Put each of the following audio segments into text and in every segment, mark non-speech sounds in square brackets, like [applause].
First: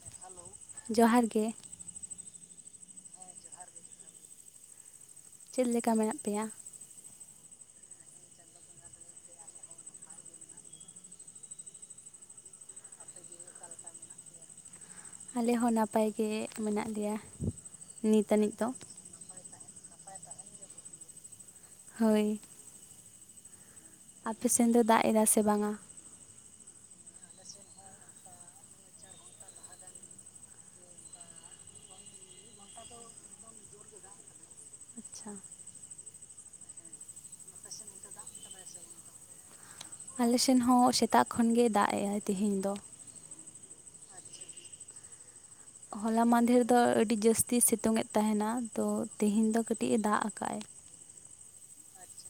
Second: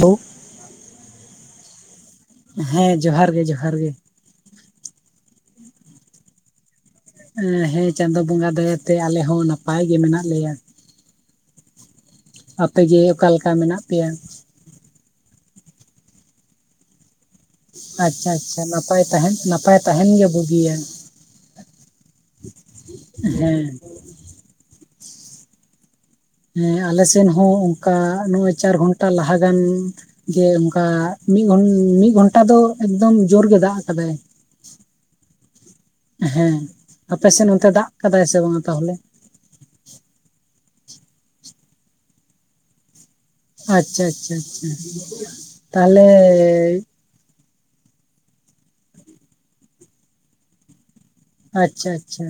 ᱵᱷᱩ ᱡᱚᱦᱟᱨ ᱜᱮ ᱦᱮᱸ ᱡᱚᱦᱟᱨ ᱜᱮ ᱡᱚᱦᱟᱨ ᱜᱮ ᱪᱮᱫ ᱞᱮᱠᱟ ᱢᱮᱱᱟᱜ ᱯᱮᱭᱟ? ᱮᱸ ᱦᱮᱸ ᱪᱟᱸᱫᱚ ᱵᱚᱸᱜᱟ ᱫᱟᱭᱟᱛᱮ ᱟᱞᱮ ᱦᱚᱸ ᱱᱟᱯᱟᱭ ᱜᱮ ᱢᱮᱱᱟᱜ ᱞᱮᱭᱟ। ᱟᱯᱮᱜᱮ ᱚᱠᱟ ᱞᱮᱠᱟ ᱢᱮᱱᱟᱜ ᱯᱮᱭᱟ? ᱟᱞᱮ ᱦᱚᱸ ᱱᱟᱯᱟᱭ ᱜᱮ ᱢᱮᱱᱟᱜ ᱞᱮᱭᱟ। ᱟᱪᱪᱷᱟ ᱱᱤᱛ ᱟᱹᱱᱤᱡ ᱟᱪᱪᱷᱟ ᱫᱚ ᱱᱟᱯᱟᱭ ᱛᱟᱦᱮᱱ ᱱᱟᱯᱟᱭ ᱛᱟᱦᱮᱱ ᱜᱮ ᱵᱩᱜᱤᱭᱟ। ᱦᱳᱭ। ᱦᱮᱸ। ᱟᱯᱮ ᱥᱮᱱ ᱫᱚ ᱫᱟᱜ ᱮᱫᱟᱭ ᱥᱮ ᱵᱟᱝᱟ? ᱦᱮᱸ ᱟᱞᱮᱥᱮᱱ ᱦᱚᱸ ᱚᱱᱠᱟ ᱱᱚᱜᱼᱚᱭ ᱪᱟᱨ ᱜᱷᱚᱱᱴᱟ ᱞᱟᱦᱟᱜᱟᱱᱼᱼ ᱡᱮ ᱚᱱᱠᱟ ᱢᱤᱫ ᱢᱤᱫ ᱜᱷᱚᱱᱴᱟ ᱫᱚ ᱮᱠᱫᱚᱢ ᱡᱳᱨᱜᱮ ᱫᱟᱜ ᱟᱠᱟᱫᱟᱭ। ᱟᱪᱪᱷᱟ। ᱦᱮᱸ ᱟᱯᱮᱥᱮᱫ ᱚᱱᱛᱮ ᱫᱟᱜ ᱟᱠᱟᱫᱟᱭ ᱥᱮ ᱵᱟᱝᱟ ᱛᱟᱦᱚᱞᱮ? ᱟᱞᱮ ᱥᱮᱱ ᱦᱚᱸ ᱥᱮᱛᱟᱜ ᱠᱷᱚᱱ ᱜᱮ ᱫᱟᱜ ᱮᱜ ᱟᱭ ᱛᱮᱦᱮᱧ ᱫᱚ। ᱟᱪᱪᱷᱟ ᱟᱪᱪᱷᱟ ᱟᱪᱪᱷᱟ। ᱛᱟᱦᱚᱞᱮ ᱦᱚᱞᱟ ᱢᱟᱫᱷᱮᱨ ᱫᱚ ᱟᱹᱰᱤ ᱡᱟᱹᱥᱛᱤ ᱥᱤᱛᱩᱝ ᱮᱫ ᱛᱟᱦᱮᱱᱟ ᱛᱚ ᱛᱮᱦᱮᱧ ᱫᱚ ᱠᱟᱹᱴᱤᱡ ᱮ ᱫᱟᱜ ᱟᱠᱟᱫ ᱟᱭ। ᱟᱪᱪᱷᱟ ᱟᱪᱪᱷᱟ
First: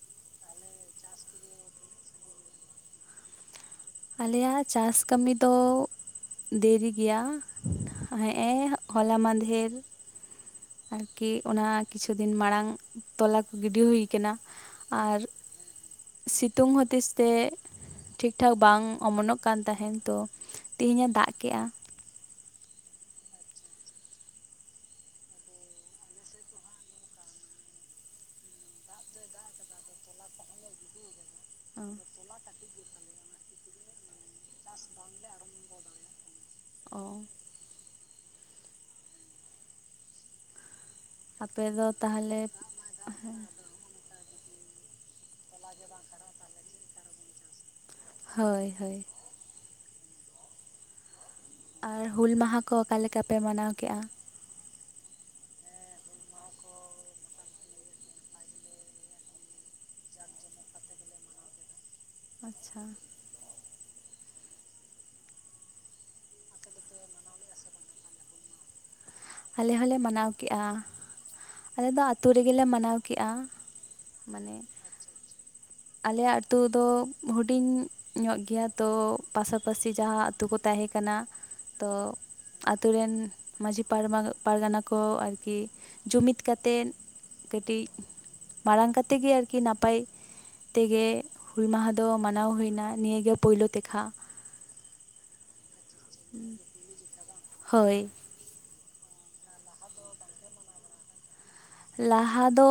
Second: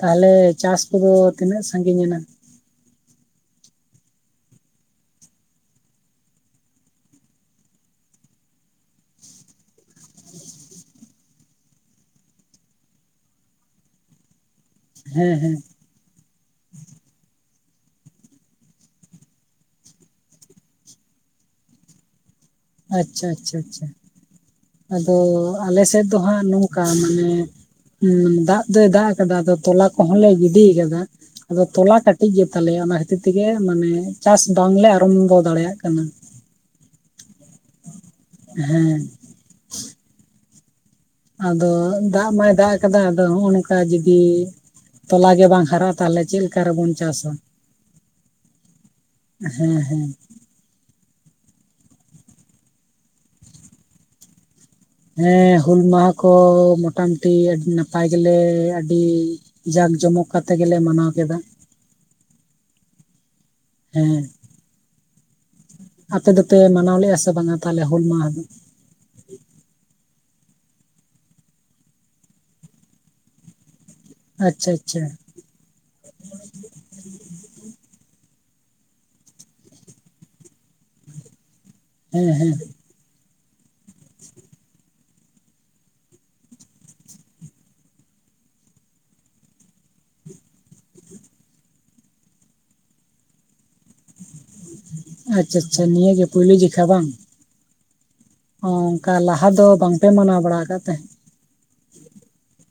ᱛᱟᱞᱦᱮ ᱪᱟᱥ ᱠᱚᱫᱚ ᱛᱤᱱᱟᱹᱜ ᱥᱟᱺᱜᱤᱧ ᱮᱱᱟ? ᱟᱞᱮᱭᱟᱜ ᱪᱟᱥ ᱠᱟᱹᱢᱤ ᱫᱚᱼᱼ ᱫᱮᱨᱤ ᱜᱮᱭᱟ ᱦᱮᱸᱜ ᱮ ᱦᱚᱞᱟ ᱢᱟᱫᱷᱮᱨᱼᱼ ᱟᱨᱠᱤ ᱚᱱᱟ ᱠᱤᱪᱷᱩ ᱫᱤᱱ ᱢᱟᱲᱟᱝ ᱛᱚᱞᱟ ᱠᱚ ᱜᱤᱰᱤ ᱦᱩᱭ ᱠᱟᱱᱟᱼᱼ ᱟᱨ ᱦᱮᱸ ᱦᱮᱸ ᱥᱤᱛᱩᱝ ᱦᱩᱛᱤᱥ ᱛᱮᱼᱼ ᱴᱷᱤᱠ ᱴᱷᱟᱠ ᱵᱟᱝ ᱚᱢᱚᱱᱚᱜ ᱠᱟᱱ ᱛᱟᱦᱮᱱ ᱛᱚ ᱛᱮᱦᱤᱧᱮ ᱫᱟᱜ ᱠᱮᱫ-ᱟ। ᱟᱪᱪᱷᱟ ᱟᱪᱪᱷᱟ ᱟᱪᱷᱟ। ᱟᱫᱚ ᱟᱞᱮ ᱥᱮᱫ ᱫᱚ ᱦᱟᱸᱜ ᱱᱚᱝᱠᱟ ᱢᱟᱱᱮᱼᱼ ᱩᱸᱻ ᱫᱟᱜ ᱫᱚᱭ ᱫᱟᱜ ᱟᱠᱟᱫᱟ ᱟᱫᱚ ᱛᱚᱞᱟ ᱠᱚᱦᱚᱸᱞᱮ ᱜᱤᱰᱤ ᱠᱟᱫᱟᱼᱼ ᱟᱫᱚ ᱛᱚᱞᱟ ᱠᱟᱹᱴᱤᱡ ᱜᱮᱛᱟᱞᱮᱭᱟ ᱚᱱᱟ ᱠᱷᱟᱹᱛᱤᱨ ᱛᱮᱜᱮ ᱢᱟᱱᱮ ᱪᱟᱥ ᱵᱟᱝᱞᱮ ᱟᱨᱚᱢᱵᱚ ᱫᱟᱲᱮᱭᱟᱜ ᱠᱟᱱᱟ। ᱚᱻ ᱦᱮᱸ ᱟᱯᱮ ᱟᱫᱚ ᱫᱚ ᱫᱟᱜ ᱛᱟᱦᱚᱞᱮ ᱢᱟᱭ ᱫᱟᱜ ᱟᱠᱟᱫᱟ ᱟᱫᱚ ᱱᱚᱜ [unintelligible] ᱚᱱᱠᱟ ᱡᱩᱫᱤ ᱛᱚᱞᱟ ᱜᱮ ᱵᱟᱝ ᱦᱟᱨᱟᱜ-ᱟ ᱛᱟᱦᱚᱞᱮ ᱪᱮᱫ ᱞᱮᱠᱟ ᱨᱮᱵᱚᱱ ᱪᱟᱥᱟ ᱦᱳᱭ ᱦᱳᱭ ᱦᱮᱸ ᱦᱮᱸ ᱟᱨ ᱦᱩᱞ ᱢᱟᱦᱟ ᱠᱚ ᱚᱠᱟ ᱞᱮᱠᱟ ᱯᱮ ᱢᱟᱱᱟᱣ ᱠᱮᱫᱮᱜ-ᱟ ᱦᱮᱸ ᱦᱩᱞ ᱢᱟᱦᱟ ᱠᱚ ᱢᱚᱴᱟᱢᱩᱴᱤ ᱟᱹᱰᱤ ᱱᱟᱯᱟᱭ ᱜᱮᱞᱮ ᱟᱹᱰᱤᱼᱼ ᱡᱟᱸᱠ ᱡᱚᱢᱚᱠ ᱠᱟᱛᱮᱜ ᱜᱮᱞᱮ ᱢᱟᱱᱟᱣ ᱠᱮᱫᱟ ᱟᱪᱪᱷᱟ ᱦᱮᱸ ᱟᱯᱮ ᱫᱚᱯᱮ ᱢᱟᱱᱟᱣ ᱞᱮᱫᱼᱟ ᱥᱮ ᱵᱟᱝᱟ ᱛᱟᱦᱚᱞᱮ ᱦᱩᱞ ᱢᱟᱦᱟ ᱫᱚ ᱟᱞᱮ ᱦᱚᱸᱞᱮ ᱢᱟᱱᱟᱣ ᱠᱮᱜᱼᱟ ᱟᱞᱮ ᱫᱚ ᱟᱛᱳ ᱨᱮᱜᱮᱞᱮ ᱢᱟᱱᱟᱣ ᱠᱮᱜᱼᱟ ᱢᱟᱱᱮ ᱟᱪᱪᱷᱟ ᱟᱪᱪᱷᱟ ᱟᱞᱮ ᱟᱹᱛᱩ ᱫᱚ ᱦᱩᱰᱤᱧᱼᱼ ᱧᱚᱜ ᱜᱮᱭᱟ ᱛᱚ ᱯᱟᱥᱟ ᱯᱟᱥᱤ ᱡᱟᱦᱟᱸ ᱟᱛᱳ ᱠᱚ ᱛᱟᱦᱮᱸ ᱠᱟᱱᱟ ᱛᱚ ᱦᱮᱸ ᱦᱮᱸ ᱟᱛᱳ ᱨᱮᱱ ᱢᱟᱺᱡᱷᱤ [unintelligible] ᱯᱟᱨᱜᱟᱱᱟ ᱠᱚ ᱟᱨᱠᱤ ᱡᱩᱢᱤᱫ ᱠᱟᱛᱮᱫ ᱠᱟᱹᱴᱤᱡᱼᱼ ᱢᱟᱲᱟᱝ ᱠᱟᱛᱮ ᱜᱮ ᱟᱨᱠᱤ ᱱᱟᱯᱟᱭ ᱛᱮᱜᱮ ᱦᱩᱞ ᱢᱟᱦᱟ ᱫᱚ ᱢᱟᱱᱟᱣ ᱦᱩᱭ ᱮᱱᱟ ᱱᱤᱭᱟᱹ ᱜᱮ ᱯᱳᱭᱞᱳ ᱫᱮᱠᱷᱟ ᱟᱪᱪᱷᱟ ᱟᱪᱪᱷᱟ ᱱᱤᱭᱟᱹ ᱜᱮ ᱯᱩᱭᱞᱳ ᱡᱤᱠᱷᱟ ᱵᱟᱝ ᱦᱳᱭ ᱚᱱᱠᱟ ᱞᱟᱦᱟ ᱫᱚ ᱵᱟᱝ ᱯᱮ ᱢᱟᱱᱟᱣ ᱵᱟᱲᱟ ᱟᱠᱟᱫ ᱛᱟᱦᱮᱸᱫ ᱞᱟᱦᱟ ᱫᱚᱼᱼ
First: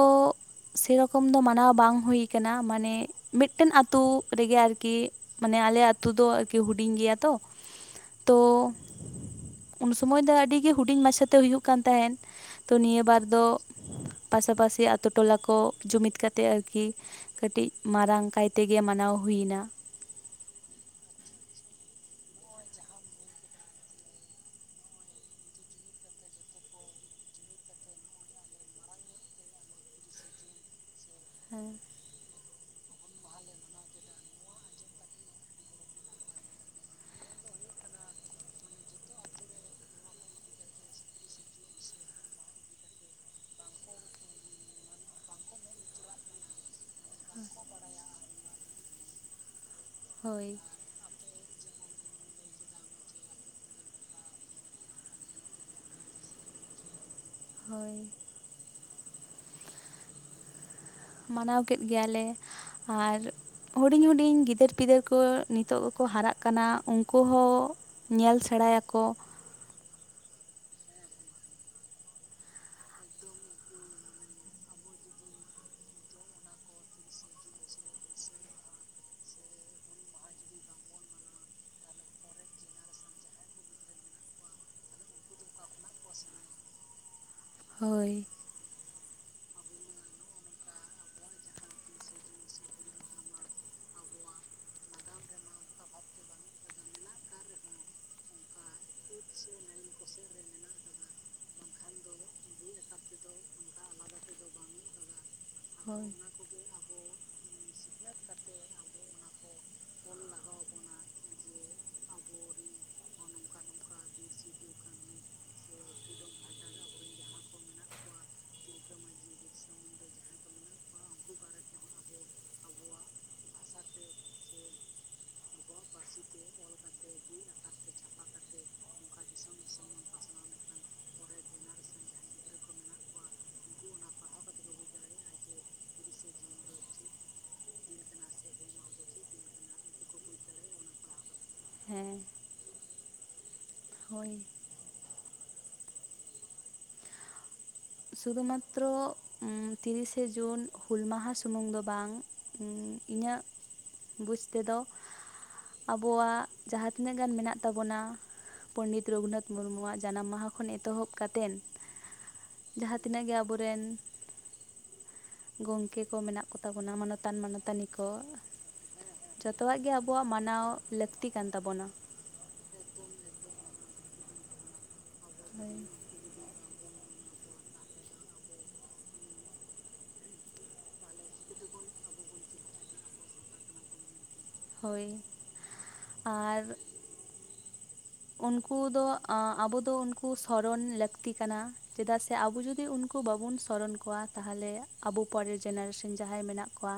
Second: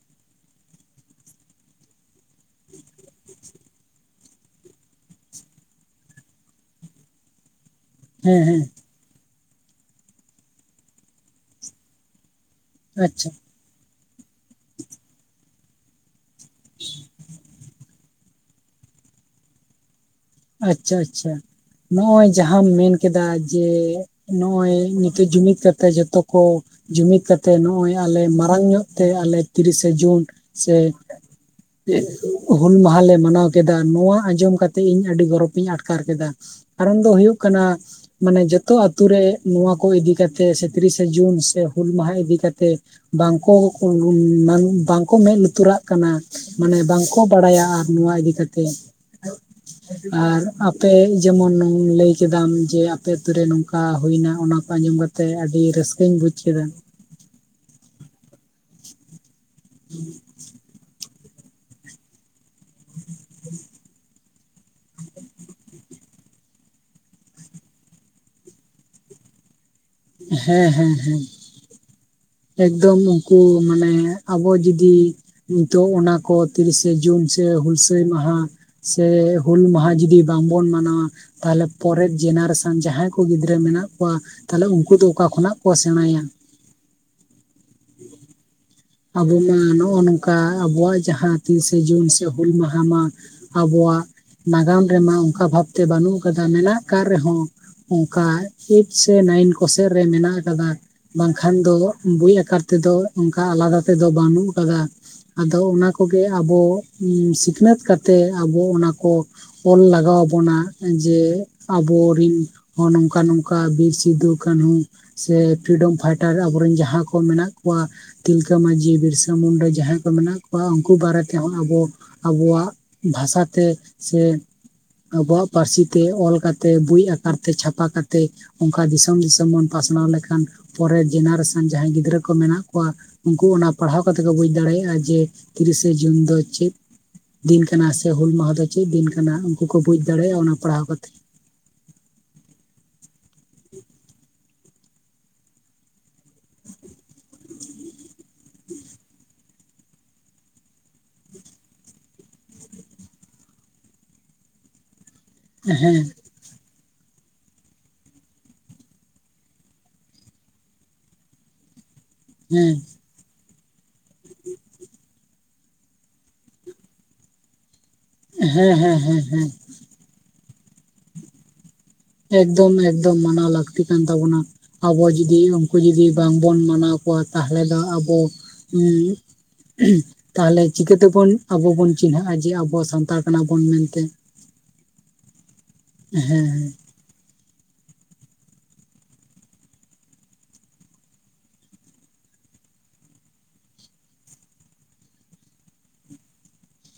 ᱥᱮᱨᱚᱠᱚᱢ ᱫᱚ ᱢᱟᱱᱟᱣ ᱵᱟᱝ ᱦᱩᱭ ᱟᱠᱟᱱᱟ ᱢᱟᱱᱮ ᱢᱤᱫᱴᱮᱱ ᱟᱛᱳ ᱨᱮᱜᱮ ᱟᱨᱠᱤᱼᱼ ᱢᱟᱱᱮ ᱟᱞᱮ ᱟᱹᱛᱩ ᱫᱚ ᱟᱨᱤ ᱦᱩᱰᱤᱧ ᱜᱮᱭᱟ ᱛᱚ ᱛᱚ ᱦᱮᱸ ᱦᱮᱸ ᱩᱱ ᱥᱚᱢᱚᱭ ᱫᱚ ᱟᱹᱰᱤ ᱜᱮ ᱦᱩᱰᱤᱧ ᱢᱟᱪᱷᱟ ᱛᱮ ᱦᱩᱭᱩᱜ ᱠᱟᱱ ᱛᱟᱦᱮᱸᱱ ᱛᱚ ᱱᱤᱭᱟᱹ ᱵᱟᱨ ᱟᱪᱪᱷᱟ ᱫᱚᱼᱼ ᱯᱟᱥᱟᱯᱟᱥᱤ ᱟᱛᱳ ᱴᱚᱞᱟ ᱠᱚ ᱡᱩᱢᱤᱫ ᱠᱟᱛᱮ ᱟᱨᱠᱤ ᱠᱟᱹᱴᱤᱡ ᱢᱟᱨᱟᱝ ᱠᱟᱭ ᱛᱮᱜᱮ ᱢᱟᱱᱟᱣ ᱦᱩᱭᱱᱟ ᱟᱪᱪᱷᱟ ᱟᱪᱪᱷᱟ ᱱᱚᱜ ᱚᱭ ᱡᱟᱦᱟᱸᱢ ᱢᱮᱱ ᱠᱮᱫᱟ ᱡᱮ, ᱱᱚᱜᱼᱚᱭ ᱱᱤᱛᱚᱜ ᱡᱩᱢᱤᱫ ᱠᱟᱛᱮᱜ ᱡᱷᱚᱛᱚ ᱠᱚᱼᱼ ᱡᱩᱢᱤᱫ ᱠᱟᱛᱮ ᱱᱚᱜ ᱚᱭ ᱟᱞᱮ ᱢᱟᱨᱟᱝ ᱧᱚᱜ ᱛᱮ ᱟᱞᱮ ᱛᱤᱨᱤᱥᱮ ᱡᱩᱱ ᱥᱮᱼᱼ ᱦᱮᱸ [unintelligible] ᱦᱩᱞ ᱢᱟᱦᱟᱞ ᱞᱮ ᱢᱟᱱᱟᱣ ᱠᱮᱫᱟ ᱱᱚᱣᱟ ᱟᱸᱡᱚᱢ ᱠᱟᱛᱮᱜ ᱤᱧ ᱟᱹᱰᱤ ᱜᱚᱨᱚᱵᱽᱤᱧ ᱟᱴᱠᱟᱨ ᱠᱮᱫᱟ ᱠᱟᱨᱚᱱ ᱫᱚ ᱦᱩᱭᱩᱜ ᱠᱟᱱᱟ ᱢᱟᱱᱮ ᱡᱚᱛᱚ ᱟᱹᱛᱩ ᱨᱮ ᱱᱚᱣᱟ ᱠᱚ ᱤᱫᱤ ᱠᱟᱛᱮᱜ ᱥᱮ ᱛᱤᱨᱤᱥᱮ ᱡᱩᱱ ᱥᱮ ᱦᱩᱞ ᱢᱟᱦᱟ ᱤᱫᱤ ᱠᱟᱛᱮ ᱵᱟᱝ ᱠᱚ ᱢᱟᱱᱮ ᱵᱟᱝ ᱠᱚ ᱢᱮᱸᱫ ᱞᱩᱛᱩᱨᱟᱜ ᱠᱟᱱᱟ ᱢᱟᱱᱮ ᱵᱟᱝ ᱠᱚ ᱵᱟᱲᱟᱭᱟ ᱟᱨ ᱱᱚᱣᱟ ᱤᱫᱤ ᱠᱟᱛᱮ ᱟᱨ ᱦᱳᱭ [unintelligible] ᱟᱯᱮ ᱡᱮᱢᱚᱱ ᱞᱟᱹᱭ ᱠᱮᱫᱟᱢ ᱡᱮ ᱟᱯᱮ ᱟᱛᱳ ᱨᱮ ᱱᱚᱝᱠᱟ ᱦᱩᱭᱱᱟ ᱚᱱᱟ ᱠᱚ ᱟᱸᱡᱚᱢ ᱠᱟᱛᱮ ᱛᱮ ᱟᱹᱰᱤ ᱨᱟᱹᱥᱠᱟᱹᱧ ᱵᱩᱡ ᱠᱮᱫᱟ ᱦᱳᱭ [unintelligible] ᱢᱟᱱᱟᱣ ᱠᱮᱫ ᱜᱮᱭᱟᱞᱮ ᱟᱨᱼᱼ [unintelligible] ᱦᱩᱰᱤᱧ ᱦᱩᱰᱤᱧ ᱜᱤᱫᱟᱹᱨ ᱯᱤᱫᱟᱹᱨ ᱠᱚ ᱱᱤᱛᱚᱜ ᱜᱮ ᱠᱚ ᱦᱟᱨᱟᱜ ᱠᱟᱱᱟ ᱩᱱᱠᱩ ᱦᱚᱸᱼᱼ ᱧᱮᱞ ᱥᱮᱬᱟᱭᱟᱠᱚ᱾ ᱦᱮᱸ ᱦᱮᱸ ᱦᱮᱸ᱾ ᱮᱠᱫᱚᱢ ᱩᱱᱠᱩ ᱢᱟᱱᱮ ᱟᱵᱚ ᱡᱩᱫᱤ ᱱᱤᱛᱚᱜ ᱚᱱᱟᱠᱚ ᱛᱤᱨᱤᱥᱮ ᱡᱩᱱ ᱥᱮ ᱦᱩᱞᱥᱟᱹᱭ ᱢᱟᱦᱟ ᱥᱮ ᱦᱩᱞ ᱢᱟᱦᱟ ᱡᱩᱚᱫᱤ ᱵᱟᱝᱵᱚᱱ ᱢᱟᱱᱟᱣᱟ ᱛᱟᱦᱞᱮ ᱯᱚᱨᱮ ᱡᱮᱱᱟᱨᱮᱥᱚᱱ ᱡᱟᱦᱟᱸᱭ ᱠᱚ ᱜᱤᱫᱽᱨᱟᱹ ᱢᱮᱱᱟᱜ ᱠᱚᱣᱟ ᱛᱟᱦᱞᱮ ᱩᱱ ᱩᱱᱠᱩ ᱫᱚ ᱚᱠᱟ ᱠᱷᱚᱱᱟᱜ ᱠᱚ ᱥᱮᱬᱟᱭᱟ᱾ ᱦᱳᱭ᱾ ᱟᱵᱚ ᱢᱟ ᱱᱚᱜ ᱱᱚᱝᱠᱟ ᱟᱵᱚᱣᱟᱜ ᱡᱟᱦᱟᱸ ᱛᱤᱥᱮ ᱡᱩᱱ ᱥᱮ ᱦᱩᱞ ᱢᱟᱦᱟ ᱢᱟ ᱟᱵᱚᱣᱟᱜ ᱱᱟᱜᱟᱢ ᱨᱮᱢᱟ ᱚᱱᱠᱟ ᱵᱷᱟᱵᱛᱮ ᱵᱟᱹᱱᱩᱜ ᱟᱠᱟᱫᱟ, ᱢᱮᱱᱟᱜ ᱟᱠᱟᱫ ᱨᱮᱦᱚᱸ ᱚᱱᱠᱟ ᱮᱭᱤᱴ ᱥᱮ ᱱᱟᱭᱤᱱ ᱠᱚᱥᱮᱫ ᱨᱮ ᱢᱮᱱᱟᱜ ᱟᱠᱟᱫᱟ᱾ ᱵᱟᱝᱠᱷᱟᱱ ᱫᱚ ᱵᱳᱭ ᱟᱠᱟᱨ ᱛᱮᱫᱚ ᱚᱱᱠᱟ ᱟᱞᱟᱫᱟ ᱛᱮᱫᱚ ᱵᱟᱹᱱᱩᱜ ᱟᱠᱟᱫᱟ᱾ ᱟᱫᱚ ᱚᱱᱟ ᱦᱳᱭ ᱠᱚᱜᱮ ᱟᱵᱚ ᱥᱤᱠᱷᱱᱟᱹᱛ ᱠᱟᱛᱮᱫ ᱟᱵᱚ ᱚᱱᱟ ᱠᱚ ᱚᱞ ᱞᱟᱜᱟᱣ ᱟᱵᱚᱱᱟ ᱡᱮ ᱟᱵᱚᱨᱤᱱ ᱦᱚᱸ ᱱᱚᱝᱠᱟ ᱱᱚᱝᱠᱟ ᱵᱤᱨ ᱥᱤᱫᱩ ᱠᱟᱹᱱᱦᱩ ᱥᱮ ᱯᱷᱨᱤᱰᱚᱢ ᱯᱷᱟᱭᱴᱟᱨ ᱟᱵᱚᱨᱮᱱ ᱡᱟᱦᱟᱸᱭ ᱠᱚ ᱢᱮᱱᱟᱜ ᱠᱚᱣᱟ ᱛᱤᱞᱠᱟᱹ ᱢᱟᱹᱡᱷᱤ, ᱵᱤᱨᱥᱟ ᱢᱩᱱᱟᱹ ᱡᱟᱦᱟᱸᱭ ᱠᱚ ᱢᱮᱱᱟᱜ ᱠᱚᱣᱟ ᱩᱱᱠᱩ ᱵᱟᱨᱮ ᱛᱮᱦᱚᱸ ᱟᱵᱚ ᱟᱵᱚᱣᱟᱜ ᱵᱷᱟᱥᱟᱛᱮ ᱥᱮ ᱟᱵᱚᱣᱟᱜ ᱯᱟᱹᱨᱥᱤ ᱛᱮ ᱚᱞ ᱠᱟᱛᱮ ᱵᱳᱭ ᱟᱠᱟᱨ ᱛᱮ ᱪᱷᱟᱯᱟ ᱠᱟᱛᱮᱫ ᱚᱱᱠᱟ ᱫᱤᱥᱚᱢ ᱫᱤᱥᱚᱢ ᱵᱚᱱ ᱯᱟᱥᱱᱟᱣ ᱞᱮᱠᱷᱟᱱ ᱯᱚᱨᱮ ᱡᱮᱱᱟᱨᱮᱥᱚᱱ ᱡᱟᱦᱟᱸᱭ ᱜᱤᱫᱽᱨᱟᱹ ᱠᱚ ᱢᱮᱱᱟᱜ ᱠᱚᱣᱟ ᱩᱱᱠᱩ ᱚᱱᱟ ᱯᱟᱲᱦᱟᱣ ᱠᱟᱛᱮ ᱠᱚ ᱵᱩᱡᱽ ᱫᱟᱲᱮᱭᱟᱜᱼᱟ ᱡᱮ ᱛᱤᱨᱤᱥᱮ ᱡᱩᱱ ᱫᱚ ᱪᱮᱫ ᱫᱤᱱ ᱠᱟᱱᱟ ᱥᱮ ᱦᱩᱞ ᱢᱟᱦᱟ ᱫᱚ ᱪᱮᱫ ᱫᱤᱱ ᱠᱟᱱᱟ ᱩᱱᱠᱩ ᱠᱚ ᱵᱩᱡᱽ ᱫᱟᱲᱮᱭᱟᱜᱼᱟ ᱚᱱᱟ ᱯᱟᱲᱦᱟᱣ ᱠᱟ ᱠᱟᱛᱮᱫ᱾ ᱦᱮᱸ᱾ ᱦᱳᱭ᱾ ᱥᱩᱫᱩᱢᱟᱛᱨᱚ ᱛᱤᱨᱤᱥᱮ ᱡᱩᱱ ᱦᱩᱞ ᱢᱟᱦᱟ ᱥᱩᱢᱩᱝ ᱫᱚ ᱵᱟᱝ ᱤᱧᱟᱹᱜ ᱵᱩᱡᱽ ᱛᱮᱫᱚ ᱦᱮᱸ ᱟᱵᱚᱣᱟᱜ ᱡᱟᱦᱟᱸ ᱛᱤᱱᱟᱹᱜ ᱜᱟᱱ ᱢᱮᱱᱟᱜ ᱛᱟᱵᱚᱱᱟ᱾ ᱯᱚᱱᱰᱤᱛ ᱨᱚᱜᱷᱩᱱᱟᱛᱷ ᱢᱩᱨᱢᱩᱣᱟᱜ ᱡᱟᱱᱟᱢ ᱢᱟᱦᱟ ᱠᱷᱚᱱ ᱮᱛᱚᱦᱚᱵ ᱠᱟᱛᱮᱱ ᱦᱮᱸ ᱡᱟᱦᱟᱸ ᱛᱤᱱᱟᱹᱜ ᱜᱮ ᱟᱵᱚᱨᱮᱱ [unintelligible] ᱜᱚᱝᱠᱮ ᱠᱚ ᱢᱮᱱᱟᱜ ᱠᱚᱛᱟ ᱵᱚᱱᱟ ᱢᱟᱱᱚᱛᱟᱱ ᱢᱟᱱᱚᱛᱟᱱᱤ ᱠᱚ ᱦᱮᱸ ᱦᱮᱸ ᱦᱮᱸ ᱦᱮᱸ ᱡᱚᱛᱚᱣᱟᱜ ᱜᱮ ᱟᱵᱚ ᱟᱩᱣᱟᱜ ᱢᱟᱱᱟᱣ ᱞᱟᱹᱠᱛᱤ ᱠᱟᱱ ᱛᱟᱵᱚᱱᱟ᱾ ᱮᱠᱫᱚᱢ ᱮᱠᱫᱚᱢ ᱢᱟᱱᱟᱣ ᱞᱟᱹᱠᱛᱤ ᱠᱟᱱ ᱛᱟᱵᱚᱱᱟ ᱟᱵᱚ ᱡᱩᱫᱤ ᱦᱳᱭ ᱩᱱᱠᱩ ᱡᱩᱫᱤ ᱵᱟᱝ ᱵᱚᱱ ᱢᱟᱱᱟᱣ ᱠᱚᱣᱟ ᱛᱟᱦᱚᱞᱮ ᱫᱚ ᱟᱵᱚ ᱛᱟᱦᱚᱞᱮ ᱪᱤᱠᱟᱹ ᱛᱮᱵᱚᱱ ᱟᱵᱚ ᱵᱚᱱ ᱪᱤᱱᱦᱟᱹᱜᱼᱟ ᱡᱮ ᱟᱵᱚ ᱥᱟᱱᱛᱟᱲ ᱠᱟᱱᱟ ᱵᱚᱱ ᱢᱮᱱᱛᱮ᱾ ᱦᱳᱭ᱾ ᱟᱨ ᱦᱮᱸ᱾ ᱩᱱᱠᱩ ᱫᱚ ᱟᱸ ᱟᱵᱚ ᱫᱚ ᱩᱱᱠᱩ ᱥᱚᱨᱚᱱ ᱞᱟᱹᱠᱛᱤ ᱠᱟᱱᱟ᱾ ᱪᱮᱫᱟᱜ ᱥᱮ ᱟᱵᱚ ᱡᱩᱫᱤ ᱩᱱᱠᱩ ᱵᱟᱵᱚᱱ ᱥᱚᱨᱚᱱ ᱠᱚᱣᱟ ᱛᱟᱦᱚᱞᱮ ᱟᱵᱚ ᱯᱚᱨᱮᱨ ᱡᱮᱱᱟᱨᱮᱥᱮᱱ ᱡᱟᱦᱟᱸᱭ ᱢᱮᱱᱟᱜ ᱠᱚᱣᱟ᱾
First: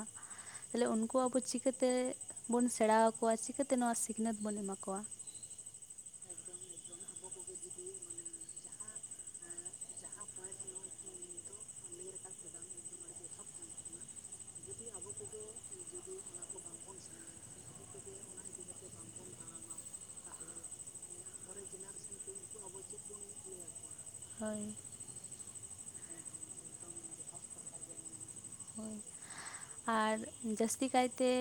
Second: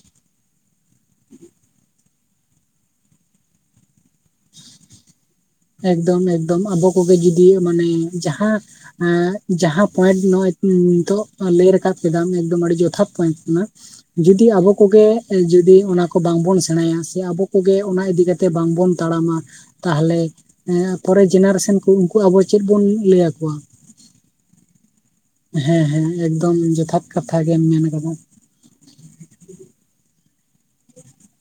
ᱛᱟᱦᱚᱞᱮ ᱩᱱᱠᱩ ᱟᱠᱚ ᱪᱤᱠᱟᱹᱛᱮ ᱵᱚᱱ ᱥᱮᱬᱟ ᱣᱟᱠᱚᱣᱟ ᱪᱤᱠᱟᱹᱛᱮ ᱱᱚᱣᱟ ᱥᱤᱠᱷᱱᱟᱹᱛ ᱵᱚᱱ ᱮᱢᱟ ᱠᱚᱣᱟ᱾ ᱮᱠᱫᱚᱢ ᱮᱠᱫᱚᱢ ᱟᱵᱚ ᱠᱚ ᱜᱤ ᱡᱩᱫᱤ ᱢᱟᱱᱮ ᱡᱟᱦᱟᱸ ᱮᱸᱜ ᱡᱟᱦᱟᱸ ᱯᱚᱭᱮᱱᱴ ᱱᱚᱜ-ᱚᱭ ᱱᱤ ᱱᱤᱛᱚᱜ ‌ᱚ ᱞᱟᱹᱭ ᱨᱟᱠᱟᱵ ᱠᱮᱫᱟᱢ ᱮᱠᱫᱚᱢ ᱟᱹᱰᱤ ᱡᱚᱛᱷᱟᱛ ᱯᱚᱭᱮᱱᱴ ᱠᱟᱱᱟ᱾ ᱡᱩᱫᱤ ᱟᱵᱚ ᱠᱚᱜᱮ ᱮ ᱡᱩᱫᱤ ᱚᱱᱟ ᱠᱚ ᱵᱟᱝ ᱵᱚᱱ ᱥᱮᱬᱟᱭᱟ ᱥᱮ ᱟᱵᱚ ᱠᱚᱜᱮ ᱚᱱᱟ ᱤᱫᱤ ᱠᱟᱛ ᱛᱮ ᱵᱟᱝ ᱵᱚᱱ ᱛᱟᱲᱟᱢᱟ ᱛᱟᱦᱚᱞᱮ ᱮᱸ ᱟ ᱯᱚᱨᱮ ᱡᱮᱱᱟᱨᱮᱥᱮᱱ ᱠᱚ ᱩᱱᱠᱩ ᱟᱵᱚ ᱪᱮᱫ ᱵᱚᱱ ᱞᱟᱹᱭ ᱭᱟᱠᱚᱣᱟ? ᱦᱚᱭ, ᱦᱮᱸ ᱦᱮᱸ ᱮᱠᱫᱚᱢ ᱡᱚᱛᱷᱟᱛ ᱠᱟᱛᱷᱟ ᱜᱮᱢ ᱢᱮᱱ ᱟᱠᱟᱫᱟ᱾ ᱦᱚᱭ᱾ ᱟᱨ ᱡᱟᱹᱥᱛᱤ ᱠᱟᱭᱛᱮ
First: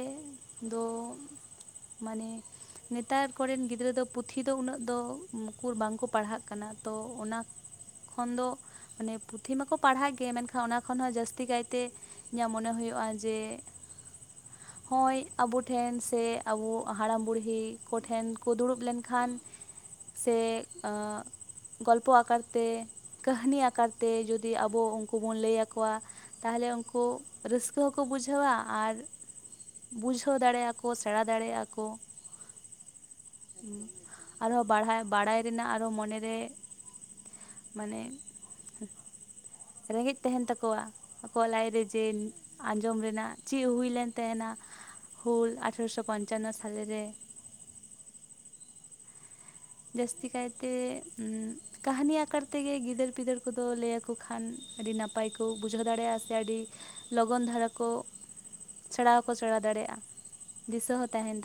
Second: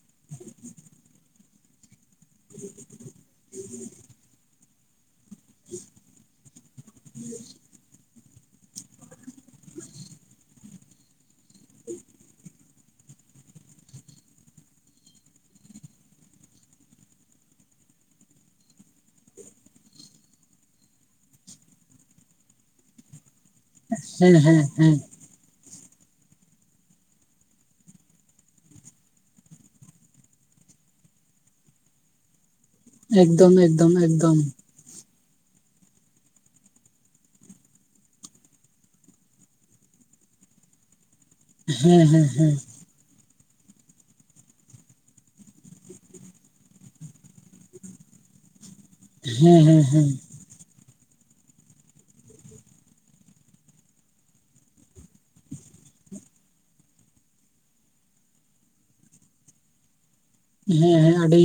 ᱫᱚᱻᱢ, ᱢᱟᱱᱮ ᱱᱮᱛᱟᱨ ᱠᱚᱨᱮᱱ ᱜᱤᱫᱽᱨᱟᱹ ᱫᱚᱯᱼᱼ ᱯᱩᱛᱷᱤ ᱫᱚ ᱩᱱᱟᱹᱜ ᱫᱚ, ᱩᱝ ᱩᱠᱩᱨ ᱵᱟᱝ ᱠᱚ ᱯᱟᱲᱦᱟᱜ ᱠᱟᱱᱟ, ᱛᱚ ᱚᱱᱟ ᱠᱷᱚᱱ ᱫᱚᱼᱼ ᱢᱟᱱᱮ ᱯᱩᱛᱷᱤ ᱢᱟᱠᱚ ᱯᱟᱲᱦᱟᱜ ᱜᱮ, ᱢᱮᱱᱠᱷᱟᱱ ᱚᱱᱟ ᱠᱷᱚᱱ ᱦᱚᱸ ᱡᱟᱹᱥᱛᱤ ᱠᱟᱭᱛᱮ ᱤᱧᱟᱜ ᱢᱚᱱᱮ ᱦᱚᱭᱚᱜ-ᱟ, ᱡᱮᱜᱼᱼ ᱦᱚᱸᱭ ᱟᱵᱚ ᱴᱷᱮᱸᱱ ᱥᱮ ᱟᱵᱚ ᱦᱟᱲᱟᱢ ᱵᱩᱲᱦᱤ ᱠᱚᱴᱷᱮᱱ ᱠᱚ ᱫᱩᱲᱩᱵ ᱞᱮᱱᱠᱷᱟᱱᱼᱼ ᱥᱮ ᱟᱸᱜ ᱜᱚᱞᱯᱚ ᱟᱠᱟᱨ ᱛᱮ ᱠᱟᱹᱦᱱᱤ ᱟᱠᱼᱼ ᱠᱟᱨ ᱛᱮ ᱦᱮᱸ ᱡᱩᱫᱤ ᱦᱮᱸ ᱟᱵᱚ ᱦᱮᱸ ᱩᱸᱠᱩ ᱵᱚᱱ ᱞᱟᱹᱭ ᱟᱠᱚᱣᱟ ᱛᱟᱦᱮᱞᱮ ᱩᱱᱠᱩ ᱨᱟᱹᱥᱠᱼᱼ ᱠᱟᱹ ᱦᱚᱠᱚ ᱵᱩᱡᱷᱟᱹᱣᱟ ᱟᱨᱼᱼ ᱵᱩᱡᱷᱟᱹᱣ ᱫᱟᱲᱮᱜ ᱟᱠᱚ ᱠᱚ ᱥᱮᱬᱟ ᱫᱟᱲᱮᱭᱟᱜᱼᱟ ᱠᱚ᱾ ᱮᱠᱫᱚᱢ ᱦᱩᱸ ᱮᱠᱫᱚᱢ ᱮᱠᱫᱚᱢ ᱟᱨᱦᱚᱸ ᱵᱟᱲᱦᱟᱭ ᱵᱟᱲᱟᱭ ᱨᱮᱱᱟᱜ ᱟᱨᱦᱚᱸ ᱢᱚᱱᱮ ᱨᱮᱼᱼ ᱢᱟᱱᱮ ᱩᱸᱦ ᱨᱮᱸᱜᱽᱮᱡ ᱛᱟᱦᱮᱸᱱ ᱛᱟᱠᱚᱣᱟ᱾ ᱟᱠᱚᱣᱟᱜ ᱞᱟᱡ ᱨᱮ ᱦᱮᱸ ᱡᱮᱱᱼᱼ ᱦᱮᱸ ᱦᱮᱸ ᱟᱸᱡᱽᱚᱢ ᱨᱮᱱᱟᱜ ᱪᱮᱜ ᱦᱩᱭ ᱞᱮᱱ ᱛᱟᱦᱮᱸᱱᱟ ᱦᱩᱞ ᱟᱴᱷᱨᱚᱥᱚ ᱯᱚᱧᱪᱟᱱᱱᱚ ᱥᱟᱞᱮ ᱨᱮ? ᱦᱮᱸ ᱦᱮᱸ ᱾ ᱡᱟᱹᱥᱛᱤ ᱠᱟᱭᱛᱮᱜ ᱩᱸᱜᱼᱼ ᱠᱟᱹᱦᱱᱤ ᱟᱠᱟᱨ ᱛᱮᱜᱮ ᱜᱤᱫᱟᱹᱨ ᱯᱤᱫᱟᱹᱨ ᱠᱚᱫᱚ ᱞᱟᱹᱭ ᱟᱠᱚ ᱠᱷᱟᱱ, ᱟᱹᱰᱤ ᱱᱟᱯᱟᱭ ᱠᱚ ᱵᱩᱡᱷᱟᱹᱣ ᱫᱟᱲᱮᱭᱟᱜ-ᱟ ᱥᱮ ᱟᱹᱰᱤᱼᱼ ᱞᱚᱜᱚᱱ ᱫᱷᱟᱨᱟ ᱠᱚᱜ ᱥᱮᱬᱟ ᱦᱚᱸᱠᱚ ᱥᱮᱬᱟ ᱫᱟᱲᱮᱭᱟᱜ-ᱟ᱾ ᱦᱮᱸ ᱦᱮᱸ ᱟᱹᱰᱤᱻ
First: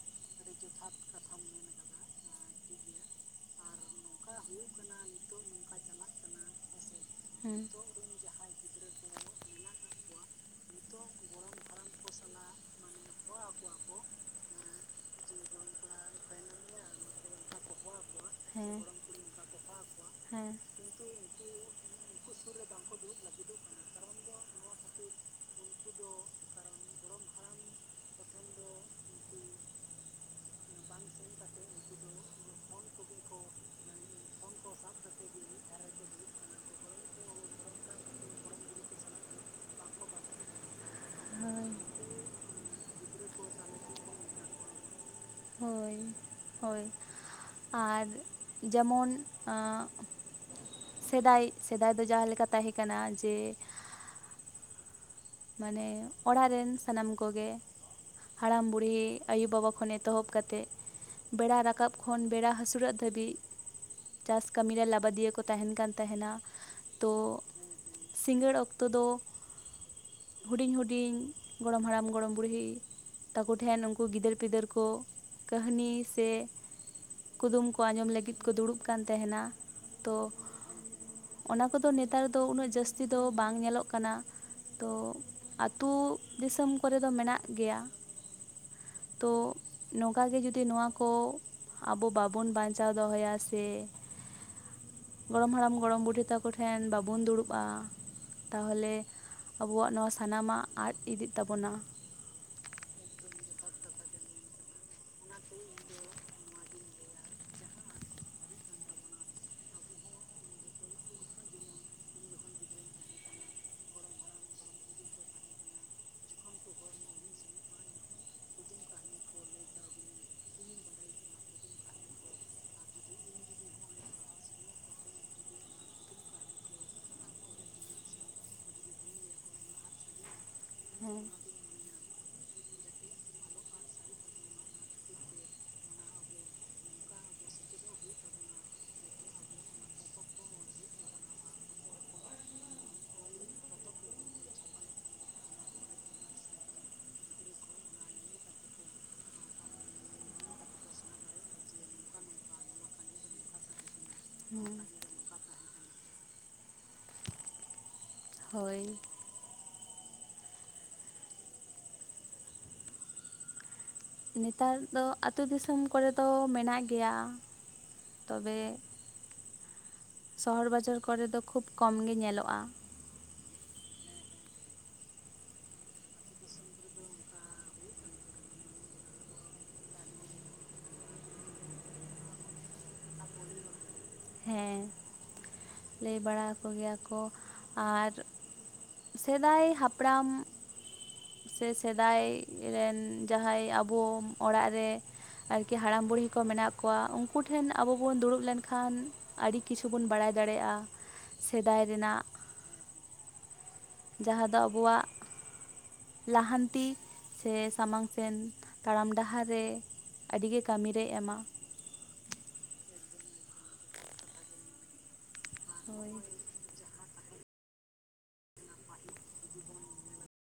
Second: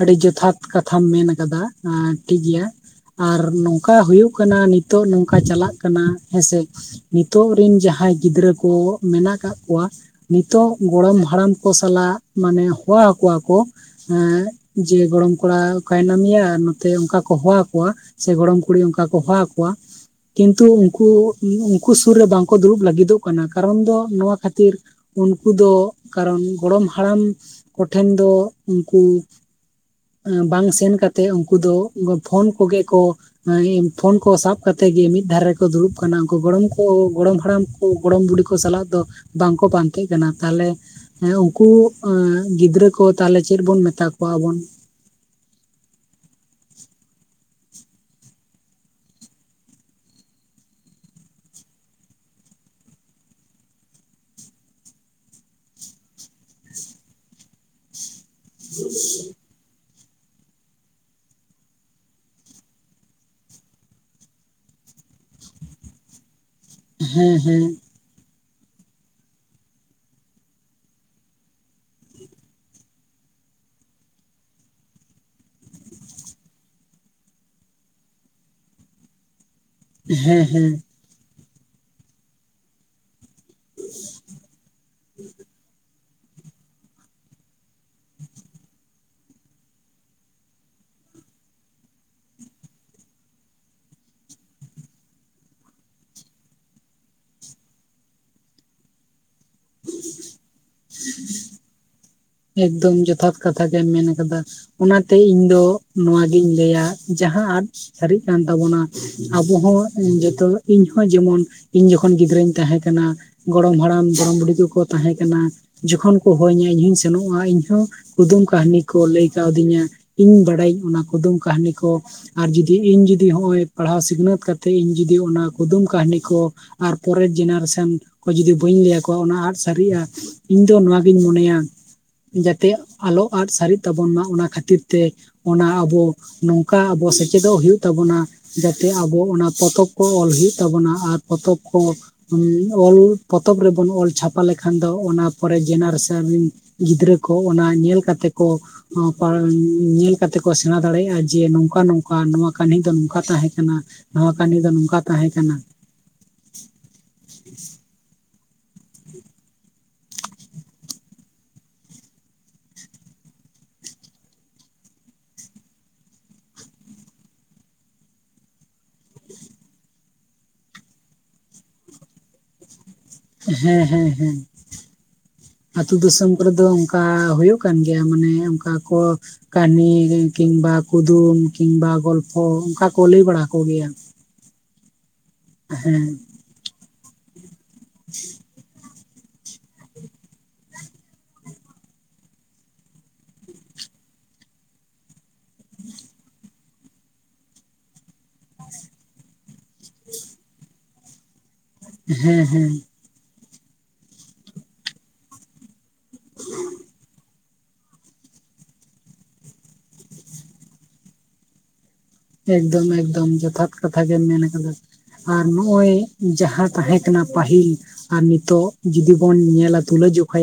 ᱟᱹᱰᱤ ᱡᱚᱛᱷᱟᱛ ᱠᱟᱛᱷᱟᱢ ᱢᱮᱱ ᱟᱠᱟᱫᱟ ᱟᱸ ᱴᱷᱤᱠ ᱜᱮᱭᱟ ᱟᱨ ᱱᱚᱝᱼᱼ ᱠᱟ ᱦᱩᱭᱩᱜ ᱠᱟᱱᱟ ᱱᱤᱛᱚᱜ ᱱᱚᱝᱠᱟ ᱪᱟᱞᱟᱜ ᱠᱟᱱᱟ ᱦᱮᱸ ᱥᱮ, ᱱᱤᱛᱚᱜ ᱦᱮᱸ ᱨᱤᱱ ᱡᱟᱦᱟᱸᱭ ᱜᱤᱫᱽᱨᱟᱹ ᱠᱚᱜᱼᱼ ᱢᱮᱱᱟ ᱠᱟᱜ ᱠᱚᱣᱟ ᱱᱤᱛᱳᱜ ᱜᱚᱲᱚᱢ ᱦᱟᱲᱟᱢ ᱠᱚ ᱥᱟᱞᱟᱜ ᱢᱟᱱᱮᱼᱼ ᱦᱚᱣᱟ ᱠᱚᱣᱟ ᱠᱚ ᱮᱸᱜ ᱡᱮ ᱜᱚᱲᱚᱢ ᱠᱚᱲᱟ ᱚᱠᱟ ᱭᱮᱱᱟᱢ ᱭᱟ ᱱᱚᱛᱮ ᱚᱸᱠᱟ ᱠᱚ ᱦᱚᱣᱟ ᱠᱚᱣᱟ᱾ ᱪᱮ ᱜᱚᱲᱚᱢ ᱦᱮᱸ ᱠᱩᱲᱤ ᱚᱸᱠᱟ ᱠᱚ ᱦᱚᱣᱟ ᱠᱚᱣᱟ, ᱦᱮᱸ ᱠᱤᱱᱛᱩ ᱩᱱᱠᱩᱜᱼᱼ ᱩᱱ ᱩᱱᱠᱩ ᱥᱩᱨ ᱨᱮ ᱵᱟᱝ ᱠᱚ ᱫᱩᱲᱩᱵ ᱞᱟᱹᱜᱤᱫᱚᱜ ᱠᱟᱱᱟ, ᱠᱟᱨᱚᱱ ᱫᱚ ᱱᱚᱶᱟ ᱠᱷᱟᱹᱛᱤᱨᱼᱼ ᱩᱱᱠᱩ ᱫᱚᱻᱜ ᱠᱟᱨᱚᱱ ᱜᱚᱲᱚᱢ ᱦᱟᱲᱟᱢ ᱠᱚᱴᱷᱮᱱ ᱫᱚᱻᱜ ᱩᱱᱠᱩᱼᱼ ᱮᱸᱻ ᱵᱟᱝ ᱥᱮᱱ ᱠᱟᱛᱮ ᱩᱸᱠᱩ ᱫᱚᱻᱜ ᱜᱚ ᱯᱷᱳᱱ ᱠᱚᱜᱮ ᱠᱚᱼᱼ ᱮᱸ ᱤᱱ ᱯᱷᱳᱱ ᱠᱚ ᱥᱟᱵ ᱠᱟᱛᱮ ᱜᱮ ᱢᱤᱫ ᱫᱷᱟᱨᱮ ᱨᱮᱠᱚ ᱫᱩᱲᱩᱵ ᱠᱟᱱᱟ, ᱩᱱᱠᱩ ᱜᱚᱲᱚᱢ ᱠᱚ ᱜᱚᱲᱚᱢ ᱦᱟᱲᱟᱢᱼᱼ ᱠᱩ ᱜᱚᱲᱚᱢ ᱵᱩᱰᱤ ᱠᱚ ᱥᱟᱞᱟᱜ ᱫᱚ ᱵᱟᱝ ᱠᱚ ᱯᱟᱱᱛᱮᱜ ᱠᱟᱱᱟ, ᱛᱟᱦᱮᱞᱮᱼᱼ ᱦᱮᱸ ᱩᱸᱠᱩ ᱦᱳᱭ ᱮᱸᱻ ᱜᱤᱫᱽᱨᱟᱹ ᱠᱚ ᱛᱟᱦᱮᱞᱮ ᱪᱮᱫ ᱵᱚᱱ ᱢᱮᱛᱟ ᱠᱚᱣᱟ ᱵᱚᱱ? ᱦᱚᱭ ᱦᱚᱭ ᱟᱨ ᱡᱮᱢᱚᱱ ‌ᱟᱸᱜᱼᱼ ᱥᱮᱫᱟᱭᱤᱜ, ᱥᱮᱫᱟᱭ ᱫᱚ ᱡᱟᱦᱟᱸ ᱞᱮᱠᱟ ᱛᱟᱦᱮᱸ ᱠᱟᱱᱟ, ᱡᱮᱼᱼ ᱢᱟᱱᱮᱻ ᱚᱲᱟᱜ ᱨᱮᱱ ᱥᱟᱱᱟᱢ ᱠᱚᱜᱮ ᱦᱟᱲᱟᱢ, ᱵᱩᱲᱦᱤ, ᱟᱹᱭᱩᱼᱵᱟᱵᱟ, ᱠᱷᱚᱱᱮᱼᱼ ᱮᱛᱚᱦᱚᱵ ᱠᱟᱛᱮᱜ ᱵᱮᱲᱟ ᱨᱟᱠᱟᱵ ᱠᱷᱚᱱ ᱵᱮᱲᱟ ᱦᱟᱹᱥᱩᱨᱚᱜ ᱫᱷᱟᱹᱵᱤᱡ ᱪᱟᱥ ᱠᱟᱹᱢᱤ ᱨᱮ ᱞᱟᱵᱟ ᱫᱤᱭᱟᱹ ᱠᱚ ᱛᱟᱦᱮᱸᱱ ᱠᱟᱱ ᱛᱟᱦᱮᱸᱱᱟ, ᱦᱮᱸ ᱦᱮᱸ, ᱥᱤᱸᱜᱟᱹᱲ ᱚᱠᱛᱚ ᱫᱚ ᱦᱩᱰᱤᱧ ᱦᱩᱰᱤᱧ ᱜᱚᱲᱚᱢ ᱦᱟᱲᱟᱢ, ᱜᱚᱲᱚᱢ ᱵᱩᱲᱦᱤ ᱛᱟᱠᱚ ᱴᱷᱮᱸᱱ ᱩᱸᱠᱩ ᱜᱤᱫᱟᱹᱨ ᱯᱤᱫᱟᱹᱨ ᱠᱚ ᱠᱟᱹᱦᱱᱤ ᱥᱮ ᱠᱩᱫᱩᱢ ᱠᱚ ᱟᱸᱡᱚᱢ ᱞᱟᱹᱜᱤᱫ ᱠᱚ ᱫᱩᱲᱩᱵ ᱠᱟᱱ ᱛᱟᱦᱮᱸᱱᱟ, ᱛᱚ ᱦᱮᱸ ᱦᱮᱸ ᱚᱱᱟ ᱠᱚᱫᱚ ᱱᱮᱛᱟᱨ ᱫᱚ ᱩᱱᱟᱹᱜ ᱡᱟᱹᱥᱛᱤ ᱡᱟᱹᱥᱛᱤ ᱫᱚ ᱵᱟᱝ ᱧᱮᱞᱚᱜ ᱠᱟᱱᱟ ᱛᱚ ᱟᱛᱩ ᱫᱤᱥᱚᱢ ᱠᱚᱨᱮ ᱫᱚ ᱢᱮᱱᱟᱜ ᱜᱮᱭᱟ ᱾ ᱛᱚ ᱱᱚᱝᱠᱟ ᱜᱮ ᱡᱩᱫᱤ ᱱᱚᱣᱟ ᱠᱚ ᱟᱵᱚ ᱵᱟᱵᱚᱱ ᱵᱟᱧᱪᱟᱣ ᱫᱚᱦᱚᱭᱟ ᱥᱮ ᱜᱚᱲᱚᱢ ᱦᱟᱲᱟᱢ ᱜᱚᱲᱚᱢ ᱵᱩᱰᱷᱤ ᱛᱟᱠᱚ ᱴᱷᱮᱱ ᱵᱟᱵᱚᱱ ᱫᱩᱲᱩᱵᱼᱟ, ᱛᱟᱦᱚᱞᱮ ᱟᱵᱚᱣᱟᱜ ᱱᱚᱣᱟ ᱥᱟᱱᱟᱢᱟᱜ ᱟᱫ ᱤᱫᱤᱜ ᱛᱟᱵᱚᱱᱟ ᱾ ᱮᱠᱫᱚᱢ ᱡᱚᱛᱷᱟᱛ ᱠᱟᱛᱷᱟ ᱜᱮᱢ ᱢᱮᱱ ᱟᱠᱟᱫᱟ ᱾ ᱚᱱᱟᱛᱮ ᱤᱧ ᱫᱚ ᱱᱚᱣᱟᱜᱤᱧ ᱞᱟᱹᱭᱟ ᱡᱟᱦᱟᱸ ᱟᱫ ᱥᱟᱹᱨᱤᱜ ᱠᱟᱱ ᱛᱟᱵᱚᱱᱟ ᱟᱵᱚ ᱦᱚᱸ ᱡᱚᱛᱚ ᱤᱧ ᱦᱚᱸ ᱡᱮᱢᱚᱱ ᱤᱧ ᱡᱚᱠᱷᱚᱱ ᱜᱤᱫᱽᱨᱟᱹᱧ ᱛᱟᱦᱮᱸ ᱠᱟᱱᱟ ᱜᱚᱲᱚᱢ ᱦᱟᱲᱟᱢ ᱜᱚᱲᱚᱢ ᱵᱩᱰᱷᱤ ᱛᱚᱠᱚ ᱠᱚ ᱛᱟᱦᱮᱸ ᱠᱟᱱᱟ ᱡᱚᱠᱷᱚᱱ ᱠᱚ ᱦᱚᱦᱚ ᱦᱟᱹᱧᱟ ᱤᱧ ᱦᱚᱸᱧ ᱥᱮᱱᱚᱜᱼᱟ ᱤᱧᱦᱚᱸ ᱠᱩᱫᱩᱢ ᱠᱟᱹᱦᱱᱤ ᱠᱚ ᱞᱟᱹᱭ ᱠᱟᱣᱫᱤᱧᱟ ᱤᱧ ᱵᱟᱲᱟᱭᱟᱹᱧ ᱚᱱᱟ ᱠᱩᱫᱩᱢ ᱠᱟᱹᱦᱱᱤ ᱠᱚ, ᱟᱨ ᱡᱩᱫᱤ ᱤᱧ ᱡᱩᱫᱤ ᱱᱚᱜ ᱚᱭ ᱯᱟᱲᱦᱟᱣ ᱥᱤᱠᱷᱱᱟᱹᱛ ᱠᱟ ᱠᱟᱛᱮᱫ ᱤᱧ ᱡᱩᱫᱤ ᱚᱱᱟ ᱠᱩᱫᱩᱢ ᱠᱟᱹᱦᱱᱤ ᱠᱚ ᱟᱨ ᱯᱚᱨᱮᱨ ᱡᱮᱱᱟᱨᱮᱥᱚᱱ ᱠᱚ ᱡᱩᱫᱤ ᱵᱟᱹᱧ ᱞᱟᱹᱭ ᱟᱠᱚᱣᱟ ᱚᱱᱟ ᱟᱫ ᱥᱟᱹᱨᱤᱜᱼᱟ ᱾ ᱤᱧ ᱫᱚ ᱱᱚᱣᱟ ᱜᱤᱧ ᱦᱮᱸ ᱢᱚᱱᱮᱭᱟ ᱾ ᱡᱟᱛᱮ ᱟᱞᱚ ᱟᱫ ᱥᱟᱹᱨᱤᱜ ᱛᱟᱵᱚᱱ ᱢᱟ ᱚᱱᱟ ᱠᱷᱟᱹᱛᱤᱨ ᱛᱮ ᱚᱱᱟ ᱟᱵᱚ ᱱᱚᱝᱠᱟ ᱟᱵᱚ ᱥᱮᱪᱮᱫᱚᱜ ᱦᱩᱭᱩᱜ ᱛᱟᱵᱚᱱᱟ, ᱡᱟᱛᱮ ᱟᱵᱚ ᱚᱱᱟ ᱯᱚᱛᱚᱵ ᱠᱚ ᱚᱞ ᱦᱩᱭᱩᱜ ᱛᱟᱵᱚᱱᱟ, ᱟᱨ ᱯᱚᱛᱚᱵ ᱠᱚ ᱚᱞ ᱯᱚᱛᱚᱵ ᱨᱮᱵᱚᱱ ᱚᱞ ᱪᱷᱟᱯᱟ ᱞᱮᱠᱷᱟᱱ ᱫᱚ ᱚᱱᱟ ᱯᱚᱨᱮ ᱡᱮᱱᱟᱨᱮᱥᱚᱱ ᱜᱤᱫᱽᱨᱟᱹ ᱠᱚ ᱚᱱᱟ ᱧᱮᱞ ᱠᱟᱛᱮᱜ ᱠᱚ ᱧᱮᱞ ᱠᱟᱛᱮ ᱠᱚ ᱥᱮᱬᱟ ᱫᱟᱲᱮᱭᱟᱜᱼᱟ ᱡᱮ ᱱᱚᱝᱠᱟ ᱱᱚᱝᱠᱟ ᱱᱚᱣᱟ ᱠᱟᱹᱦᱱᱤ ᱫᱚ ᱱᱚᱝᱠᱟ ᱛᱟᱦᱮᱸ ᱠᱟᱱᱟ ᱾ ᱱᱚᱣᱟ ᱠᱟᱹᱦᱤᱱᱤ ᱫᱚ ᱦᱮᱸ ᱱᱚᱝᱠᱟ ᱛᱟᱦᱮᱸ ᱠᱟᱱᱟ ᱾ ᱦᱳᱭ ᱾ [unintelligible] ᱱᱮᱛᱟᱨ ᱫᱚ ᱟᱛᱩ ᱫᱤᱥᱚᱢ ᱠᱚᱨᱮ ᱫᱚ ᱢᱮᱱᱟᱜ ᱜᱮᱭᱟ, ᱛᱚᱵᱮ ᱥᱚᱦᱚᱨ ᱵᱟᱡᱟᱨ ᱠᱚᱨᱮ ᱫᱚ ᱠᱷᱩᱵ ᱠᱚᱢ ᱜᱮ ᱧᱮᱞᱚᱜᱼᱟ ᱾ ᱦᱮᱸ ᱦᱮᱸ ᱦᱮᱸ ᱾ ᱟᱛᱳᱞᱩ ᱫᱤᱥᱚᱢ ᱠᱚᱨᱮ ᱫᱚ ᱚᱱᱠᱟ ᱦᱩᱭᱩᱜ ᱠᱟᱱ ᱜᱮᱭᱟ ᱢᱟᱱᱮ ᱚᱱᱠᱟ ᱠᱚ ᱠᱟᱹᱦᱱᱤ ᱠᱤᱢᱵᱟ ᱠᱩᱫᱩᱢ ᱠᱤᱢᱵᱟ ᱜᱚᱞᱯᱷᱚ ᱚᱱᱠᱟ ᱠᱚ ᱞᱟᱹᱭ ᱵᱟᱲᱟ ᱟᱠᱚ ᱜᱮᱭᱟ ᱾ ᱦᱮᱸ ᱾ ᱞᱟᱹᱭ ᱵᱟᱲᱟ ᱦᱟᱠᱚ ᱜᱮᱭᱟ ᱠᱚ ᱟᱨ ᱥᱮᱫᱟᱭ ᱦᱟᱯᱲᱟᱢ ᱥᱮ ᱥᱮᱫᱟᱭ ᱨᱮᱱ ᱡᱟᱦᱟᱸᱭ ᱟᱵᱚ ᱚᱲᱟᱜ ᱨᱮ ᱟᱨᱠᱤ ᱦᱟᱲᱟᱢ ᱵᱩᱲᱦᱤ ᱠᱚ ᱢᱮᱱᱟᱜ ᱠᱚᱣᱟ ᱩᱱᱠᱩ ᱴᱷᱮᱱ ᱟᱵᱚ ᱵᱚᱱ ᱫᱩᱲᱩᱵ ᱞᱮᱱᱠᱷᱟᱱ ᱟᱹᱰᱤ ᱠᱤᱪᱷᱩ ᱵᱚᱱ ᱵᱟᱲᱟᱭ ᱫᱟᱲᱮᱭᱟᱜᱼᱟ ᱥᱮᱫᱟᱭ ᱨᱮᱱᱟᱜ ᱾ [inaudible] ᱡᱟᱦᱟᱸ ᱫᱚ ᱟᱵᱚᱣᱟᱜ ᱞᱟᱦᱟᱱᱛᱤ ᱥᱮ ᱥᱟᱢᱟᱝ ᱥᱮᱱ ᱛᱟᱲᱟᱢ ᱰᱟᱦᱟᱨ ᱨᱮ ᱟᱹᱰᱤᱜᱮ ᱠᱟᱹᱢᱤ ᱨᱮ ᱮᱢᱟ ᱾ ᱮᱠᱫᱚᱢ ᱮᱠᱫᱚᱢ ᱡᱚᱛᱷᱟᱛ ᱠᱟᱛᱷᱟ ᱜᱮᱢ ᱢᱮᱱ ᱟᱠᱟᱫᱟ ᱟᱨ ᱱᱚᱜᱼᱚᱭ ᱦᱳᱭ ᱡᱟᱦᱟᱸ ᱛᱟᱦᱮᱸ ᱠᱟᱱᱟ ᱯᱟᱹᱦᱤᱞ ᱟᱨ ᱱᱤᱛᱚᱜ ᱡᱩᱫᱤ ᱵᱚᱱ ᱧᱮᱞᱟ ᱛᱩᱞᱟᱹ ᱡᱚᱠᱷᱟᱭᱟ